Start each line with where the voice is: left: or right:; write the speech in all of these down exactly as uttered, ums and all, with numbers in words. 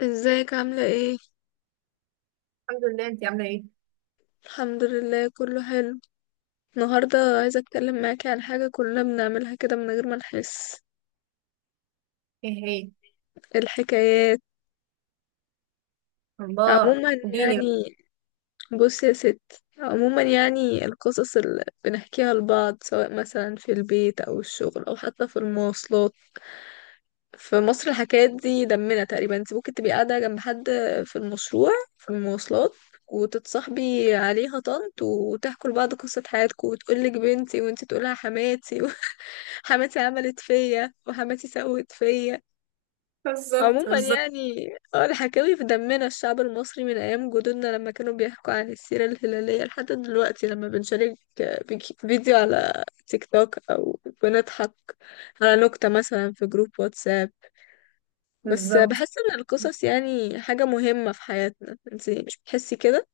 left: ازيك عاملة ايه؟
right: الحمد لله. انت عامله ايه؟
left: الحمد لله كله حلو. النهاردة عايزة اتكلم معاكي عن حاجة كلنا بنعملها كده من غير ما نحس.
right: ايه هي؟
left: الحكايات
right: الله
left: عموما
right: اديني بقى.
left: يعني. بص يا ست، عموما يعني القصص اللي بنحكيها لبعض سواء مثلا في البيت او الشغل او حتى في المواصلات. في مصر الحكايات دي دمنا تقريبا، انت ممكن تبقي قاعدة جنب حد في المشروع، في المواصلات، وتتصاحبي عليها طنط وتحكوا لبعض قصة حياتكم وتقولك بنتي وانت تقولها حماتي حماتي عملت فيا وحماتي سوت فيا.
right: بالظبط،
left: عموما
right: بالظبط.
left: يعني اه، الحكاوي في دمنا، الشعب المصري من ايام جدودنا لما كانوا بيحكوا عن السيرة الهلالية لحد دلوقتي لما بنشارك فيك- فيديو على تيك توك او بنضحك على نكتة مثلا في جروب واتساب. بس
right: بالظبط.
left: بحس ان القصص يعني حاجة مهمة في حياتنا، انتي مش بتحسي كده؟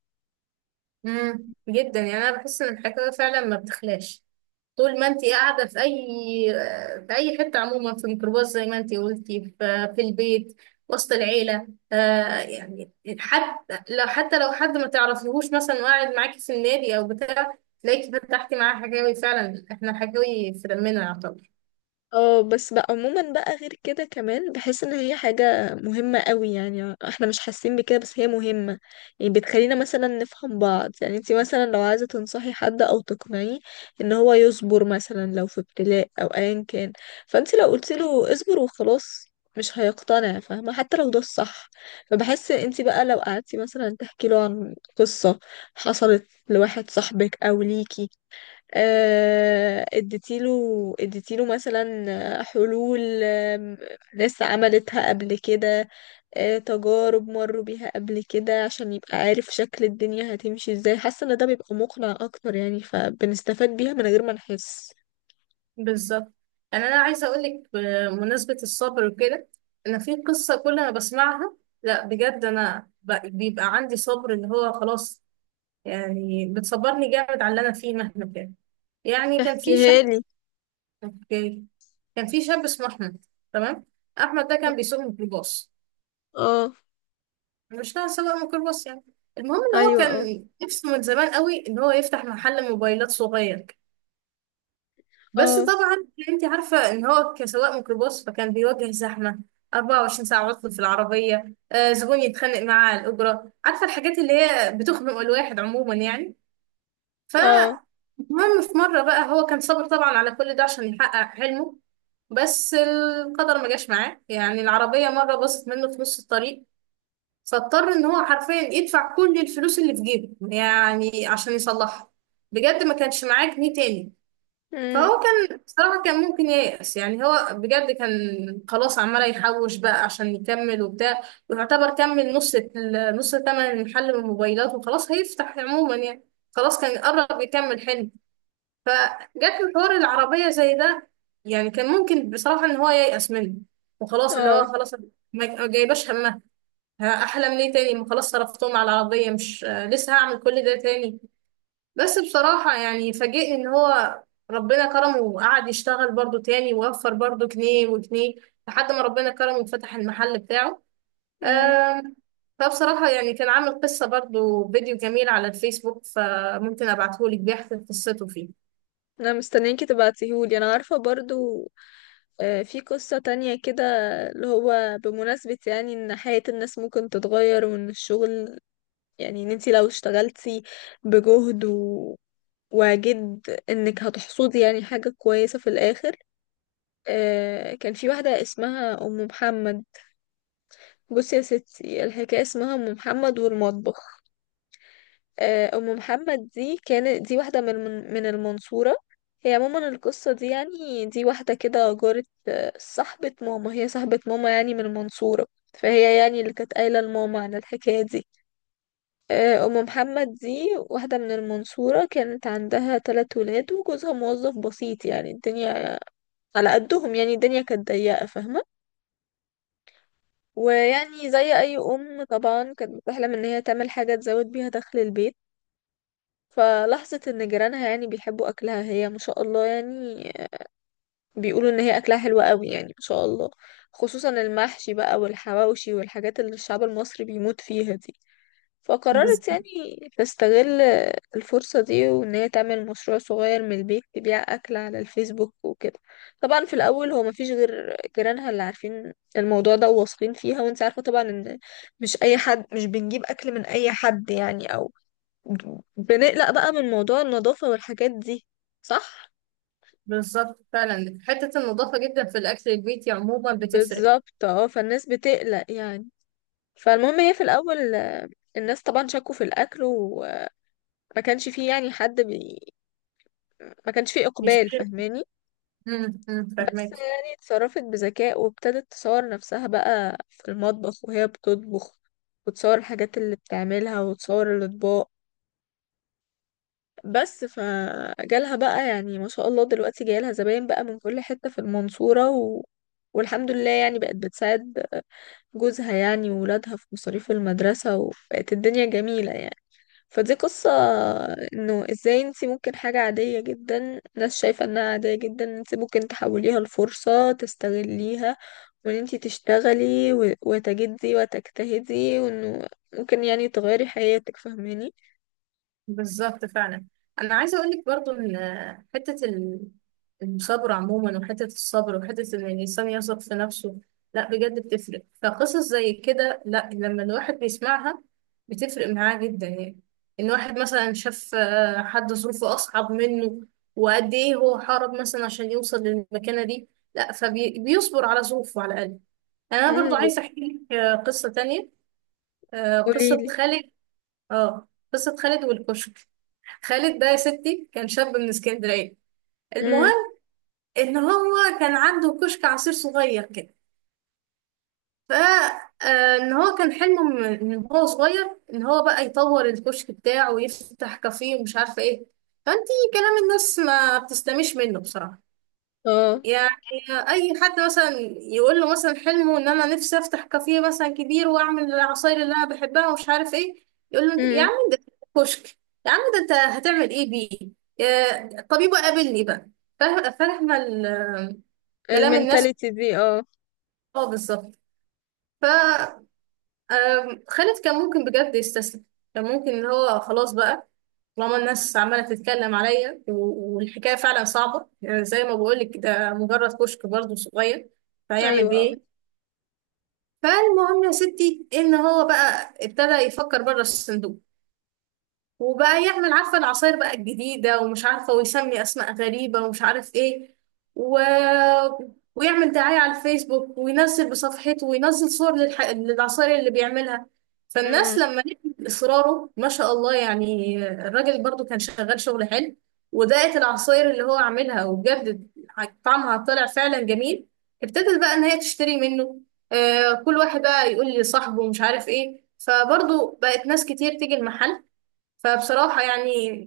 right: امم جدا، يعني انا بحس ان الحكايه فعلا ما بتخلاش. طول ما انت قاعده في اي في اي حته عموما، في الميكروباص زي ما انت قلتي في, في البيت، وسط العيله. آه يعني حتى لو حتى لو حد ما تعرفيهوش مثلا وقاعد معاكي في النادي او بتاع، تلاقيكي فتحتي معاه حكاوي. فعلا احنا حكاوي في دمنا يعتبر.
left: اه بس بقى، عموما بقى غير كده كمان بحس ان هي حاجة مهمة قوي، يعني احنا مش حاسين بكده بس هي مهمة. يعني بتخلينا مثلا نفهم بعض، يعني انتي مثلا لو عايزة تنصحي حد او تقنعيه ان هو يصبر مثلا لو في ابتلاء او ايا كان، فانتي لو قلتي له اصبر وخلاص مش هيقتنع فاهمة، حتى لو ده الصح. فبحس انتي بقى لو قعدتي مثلا تحكي له عن قصة حصلت لواحد صاحبك او ليكي، آه، اديتيله اديتيله مثلا، آه، حلول، آه، ناس عملتها قبل كده، آه، تجارب مروا بيها قبل كده، عشان يبقى عارف شكل الدنيا هتمشي ازاي، حاسة ان ده بيبقى مقنع اكتر يعني، فبنستفاد بيها من غير ما نحس.
right: بالظبط. يعني انا عايزه اقول لك بمناسبه الصبر وكده، انا في قصه كل ما بسمعها، لا بجد، انا ب- بيبقى عندي صبر اللي هو خلاص. يعني بتصبرني جامد على اللي انا فيه مهما كان. يعني كان في شاب.
left: احكيها لي.
right: اوكي. كان في شاب اسمه احمد. تمام. احمد ده كان بيسوق ميكروباص،
left: اه.
right: مش نوع سواق ميكروباص يعني. المهم ان هو
left: ايوه اه.
right: كان نفسه من زمان قوي ان هو يفتح محل موبايلات صغير. بس
left: اه.
right: طبعا انت عارفة ان هو كسواق ميكروباص، فكان بيواجه زحمة، أربعة وعشرين ساعة عطل في العربية، آه، زبون يتخانق معاه على الأجرة، عارفة الحاجات اللي هي بتخنق الواحد عموما يعني. ف
left: اه.
right: المهم في مرة بقى هو كان صابر طبعا على كل ده عشان يحقق حلمه. بس القدر ما جاش معاه، يعني العربية مرة باظت منه في نص الطريق، فاضطر ان هو حرفيا يدفع كل الفلوس اللي في جيبه يعني عشان يصلحها. بجد ما كانش معاه جنيه تاني.
left: امم.
right: فهو كان، بصراحة كان ممكن ييأس، يعني هو بجد كان خلاص، عمال يحوش بقى عشان يكمل وبتاع، ويعتبر كمل نص ال- نص تمن المحل من الموبايلات، وخلاص هيفتح عموما يعني. خلاص كان قرب يكمل حلم، فجت له حوار العربية زي ده. يعني كان ممكن بصراحة إن هو ييأس منه وخلاص، اللي
left: اه.
right: هو خلاص ما ما جايباش همها. ها، أحلم ليه تاني؟ ما خلاص صرفتهم على العربية. مش آه، لسه هعمل كل ده تاني؟ بس بصراحة يعني فاجئني ان هو ربنا كرمه، وقعد يشتغل برضو تاني، ووفر برضو جنيه وجنيه، لحد ما ربنا كرمه وفتح المحل بتاعه.
left: مم.
right: آم، فبصراحة يعني كان عامل قصة، برضو فيديو جميل على الفيسبوك، فممكن ابعتهولك بيحكي قصته فيه.
left: انا مستنياكي تبعتيهولي. انا عارفة برضو آه، في قصة تانية كده اللي هو بمناسبة يعني ان حياة الناس ممكن تتغير، وان الشغل يعني ان انتي لو اشتغلتي بجهد و... وجد، انك هتحصدي يعني حاجة كويسة في الاخر. آه، كان في واحدة اسمها ام محمد. بصي يا ستي، الحكاية اسمها ام محمد والمطبخ. آه، أم محمد دي كانت دي واحدة من من المنصورة. هي عموما القصة دي، يعني دي واحدة كده جارة، آه، صاحبة ماما، هي صاحبة ماما يعني من المنصورة، فهي يعني اللي كانت قايلة لماما عن الحكاية دي. آه، أم محمد دي واحدة من المنصورة، كانت عندها تلات ولاد وجوزها موظف بسيط، يعني الدنيا على قدهم، يعني الدنيا كانت ضيقة فاهمة. ويعني زي أي أم طبعا كانت بتحلم إن هي تعمل حاجة تزود بيها دخل البيت. فلاحظت ان جيرانها يعني بيحبوا اكلها، هي ما شاء الله يعني بيقولوا ان هي اكلها حلو قوي، يعني ما شاء الله، خصوصا المحشي بقى والحواوشي والحاجات اللي الشعب المصري بيموت فيها دي.
right: بز-
left: فقررت يعني تستغل الفرصة دي، وان هي تعمل مشروع صغير من البيت تبيع اكل على الفيسبوك وكده. طبعا في الاول هو ما فيش غير جيرانها اللي عارفين الموضوع ده وواثقين فيها، وانت عارفة طبعا ان مش اي حد، مش بنجيب اكل من اي حد يعني، او بنقلق بقى من موضوع النظافة والحاجات دي، صح؟
right: بالظبط، فعلا حتة النظافة جدا في الأكل البيتي عموما بتفرق.
left: بالظبط اه، فالناس بتقلق يعني. فالمهم هي في الأول آه، الناس طبعا شكوا في الأكل، وما كانش فيه يعني حد بي... ما كانش فيه
right: مش
left: إقبال فاهماني.
right: مم، مم،
left: بس
right: فاهمك.
left: يعني اتصرفت بذكاء وابتدت تصور نفسها بقى في المطبخ وهي بتطبخ، وتصور الحاجات اللي بتعملها وتصور الأطباق. بس فجالها بقى يعني ما شاء الله دلوقتي جايلها زباين بقى من كل حتة في المنصورة و... والحمد لله يعني بقت بتساعد جوزها يعني وولادها في مصاريف المدرسة، وبقت الدنيا جميلة يعني. فدي قصة انه ازاي انتي ممكن حاجة عادية جدا، ناس شايفة انها عادية جدا، انتي ممكن تحوليها لفرصة تستغليها، وان انتي تشتغلي و... وتجدي وتجتهدي، وانه ممكن يعني تغيري حياتك فاهماني.
right: بالظبط فعلا. انا عايزه اقول لك برضو ان، حته ال- الصبر عموما، وحته الصبر، وحته ان الانسان يثق في نفسه، لا بجد بتفرق. فقصص زي كده، لا، لما الواحد بيسمعها بتفرق معاه جدا. يعني ان واحد مثلا شاف آه، حد ظروفه اصعب منه، وقد ايه هو حارب مثلا عشان يوصل للمكانه دي، لا فبيصبر على ظروفه على الاقل. انا برضو
left: امم.
right: عايزه احكي لك آه، قصه تانية. آه، قصه
left: قوليلي.
right: خالد. اه، قصة خالد والكشك. خالد ده يا ستي كان شاب من اسكندرية.
left: امم.
right: المهم ان هو كان عنده كشك عصير صغير كده. ف آه، ان هو كان حلمه من من هو صغير ان هو بقى يطور الكشك بتاعه ويفتح كافيه ومش عارفة ايه. فانتي كلام الناس ما بتستمش منه بصراحة.
left: اه.
right: يعني اي حد مثلا يقول له مثلا حلمه ان انا نفسي افتح كافيه مثلا كبير واعمل العصاير اللي انا بحبها ومش عارف ايه، يقول له يا
left: امم.
right: عم ده كشك، يا عم ده انت هتعمل ايه بيه؟ يا- طبيبه قابلني بقى. فاهم- فاهمه ال- كلام الناس.
left: المينتاليتي دي اه.
right: اه بالظبط. أم، خالد كان ممكن بجد يستسلم، كان ممكن ان هو خلاص بقى، طالما الناس عماله تتكلم عليا و- والحكايه فعلا صعبه، يعني زي ما بقولك ده مجرد كشك برضه صغير، فهيعمل
left: ايوه.
right: بيه إيه؟ فالمهم يا ستي ان هو بقى ابتدى يفكر بره الصندوق، وبقى يعمل عارفة العصاير بقى الجديدة ومش عارفة، ويسمي أسماء غريبة ومش عارف إيه، و... ويعمل دعاية على الفيسبوك، وينزل بصفحته وينزل صور للح... للعصاير اللي بيعملها. فالناس
left: امم.
right: لما لقت إصراره ما شاء الله، يعني الراجل برضو كان شغال شغل حلو، ودقت العصاير اللي هو عاملها وبجد طعمها طلع فعلا جميل، ابتدت بقى إن هي تشتري منه. آه كل واحد بقى يقول لي صاحبه ومش عارف إيه، فبرضو بقت ناس كتير تيجي المحل. فبصراحة يعني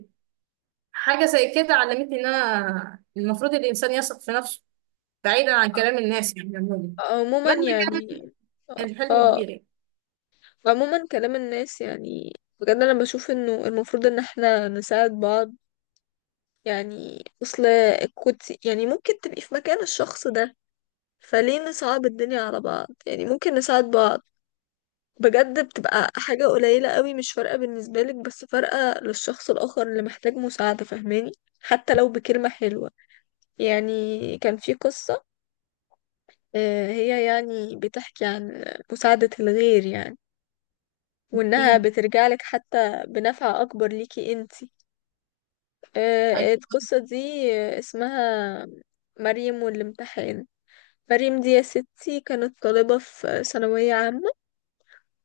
right: حاجة زي كده علمتني إن أنا المفروض الإنسان يثق في نفسه، بعيدا عن كلام الناس يعني عموما،
left: عموما
right: مهما
left: يعني
right: كان الحلم
left: اه.
right: كبير يعني.
left: عموما كلام الناس يعني، بجد انا بشوف انه المفروض ان احنا نساعد بعض، يعني اصل كنت يعني ممكن تبقي في مكان الشخص ده، فليه نصعب الدنيا على بعض؟ يعني ممكن نساعد بعض، بجد بتبقى حاجة قليلة قوي مش فارقة بالنسبة لك بس فارقة للشخص الآخر اللي محتاج مساعدة فاهماني، حتى لو بكلمة حلوة. يعني كان في قصة آه، هي يعني بتحكي عن مساعدة الغير يعني، وإنها
right: أكيد.
left: بترجعلك حتى بنفع أكبر ليكي انتي.
right: أيوة.
left: آه، القصة دي اسمها مريم والامتحان. مريم دي يا ستي كانت طالبة في ثانوية عامة،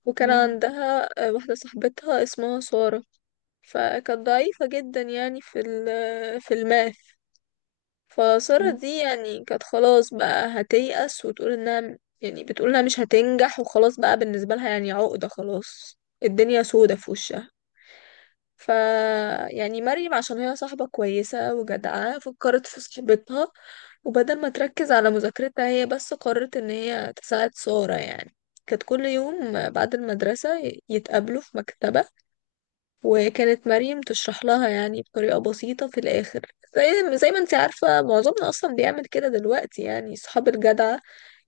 left: وكان
right: مم.
left: عندها آه، واحدة صاحبتها اسمها سارة، فكانت ضعيفة جدا يعني في ال- في الماث. فسارة
right: مم.
left: دي يعني كانت خلاص بقى هتيأس وتقول انها، يعني بتقول انها مش هتنجح وخلاص بقى، بالنسبة لها يعني عقدة، خلاص الدنيا سودة في وشها. ف يعني مريم عشان هي صاحبة كويسة وجدعة، فكرت في صاحبتها وبدل ما تركز على مذاكرتها هي بس، قررت ان هي تساعد سارة يعني. كانت كل يوم بعد المدرسة يتقابلوا في مكتبة، وكانت مريم تشرح لها يعني بطريقة بسيطة. في الآخر زي, زي ما انت عارفة معظمنا أصلا بيعمل كده دلوقتي، يعني صحاب الجدعة،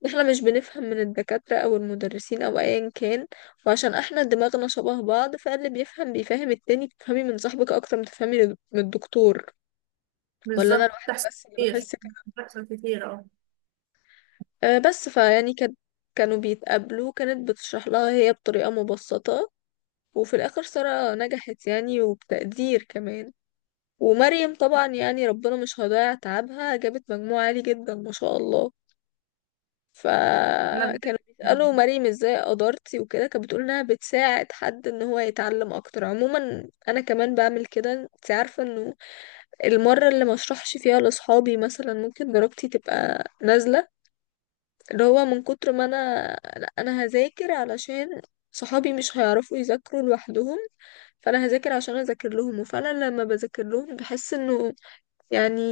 left: احنا مش بنفهم من الدكاترة أو المدرسين أو أيا كان، وعشان احنا دماغنا شبه بعض فاللي بيفهم بيفهم التاني، بتفهمي من صاحبك أكتر ما تفهمي من الدكتور. ولا أنا
right: بالظبط،
left: لوحدي
right: بتحصل
left: بس اللي
right: كتير.
left: بحس كده؟
right: بتحصل كتير، أه.
left: أه بس فيعني كان، كانوا بيتقابلوا كانت بتشرح لها هي بطريقة مبسطة، وفي الآخر سارة نجحت يعني وبتقدير كمان، ومريم طبعا يعني ربنا مش هيضيع تعبها، جابت مجموع عالي جدا ما شاء الله.
right: أنا بت-
left: فكانوا بيسألوا
right: مم.
left: مريم ازاي قدرتي وكده، كانت بتقول انها بتساعد حد ان هو يتعلم اكتر. عموما انا كمان بعمل كده، انت عارفة انه المرة اللي ما اشرحش فيها لاصحابي مثلا ممكن درجتي تبقى نازلة، اللي هو من كتر ما انا لا انا هذاكر علشان صحابي مش هيعرفوا يذاكروا لوحدهم، فانا هذاكر عشان اذاكر لهم. وفعلا لما بذاكر لهم بحس انه يعني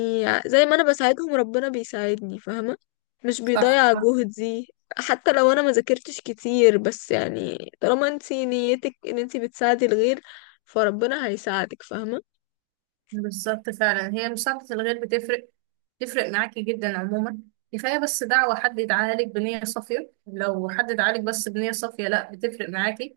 left: زي ما انا بساعدهم ربنا بيساعدني فاهمة، مش
right: صح.
left: بيضيع جهدي. حتى لو انا ما ذاكرتش كتير، بس يعني طالما انتي نيتك ان انتي بتساعدي الغير فربنا هيساعدك فاهمة.
right: بالظبط فعلا، هي مساعدة الغير بتفرق، تفرق معاكي جدا عموما. كفاية بس دعوة، حد يدعاها لك بنية صافية، لو حد دعالك بس بنية صافية، لا بتفرق معاكي.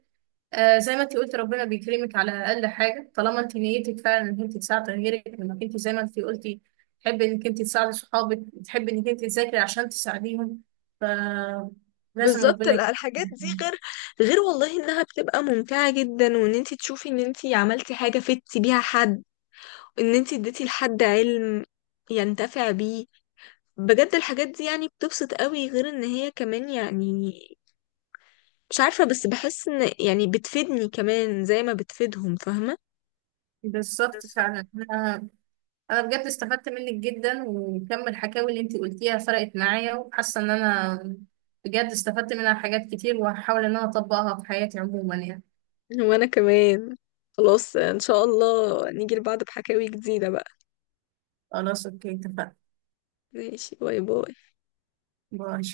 right: آه زي ما انت قلت، ربنا بيكرمك على اقل حاجه، طالما انت نيتك فعلا انك انت تساعدي غيرك، انك انت زي ما انت قلتي تحبي انك انت تساعدي صحابك، تحبي انك انت تذاكري عشان تساعديهم، فلازم
left: بالظبط.
right: ربنا
left: لا، الحاجات دي
right: يكرمك.
left: غير، غير والله انها بتبقى ممتعة جدا، وان انتي تشوفي ان انتي عملتي حاجة فدتي بيها حد، ان انتي اديتي لحد علم ينتفع بيه، بجد الحاجات دي يعني بتبسط قوي. غير ان هي كمان يعني مش عارفة، بس بحس ان يعني بتفيدني كمان زي ما بتفيدهم فاهمة.
right: بالظبط
left: بالظبط.
right: فعلا. انا، انا بجد استفدت منك جدا، وكم الحكاوي اللي انت قلتيها فرقت معايا، وحاسه ان انا بجد استفدت منها حاجات كتير، وهحاول ان انا اطبقها في حياتي عموما يعني.
left: وانا كمان. خلاص ان شاء الله نيجي لبعض بحكاوي جديدة بقى.
right: خلاص. اوكي اتفقنا.
left: ماشي، باي باي.
right: باي.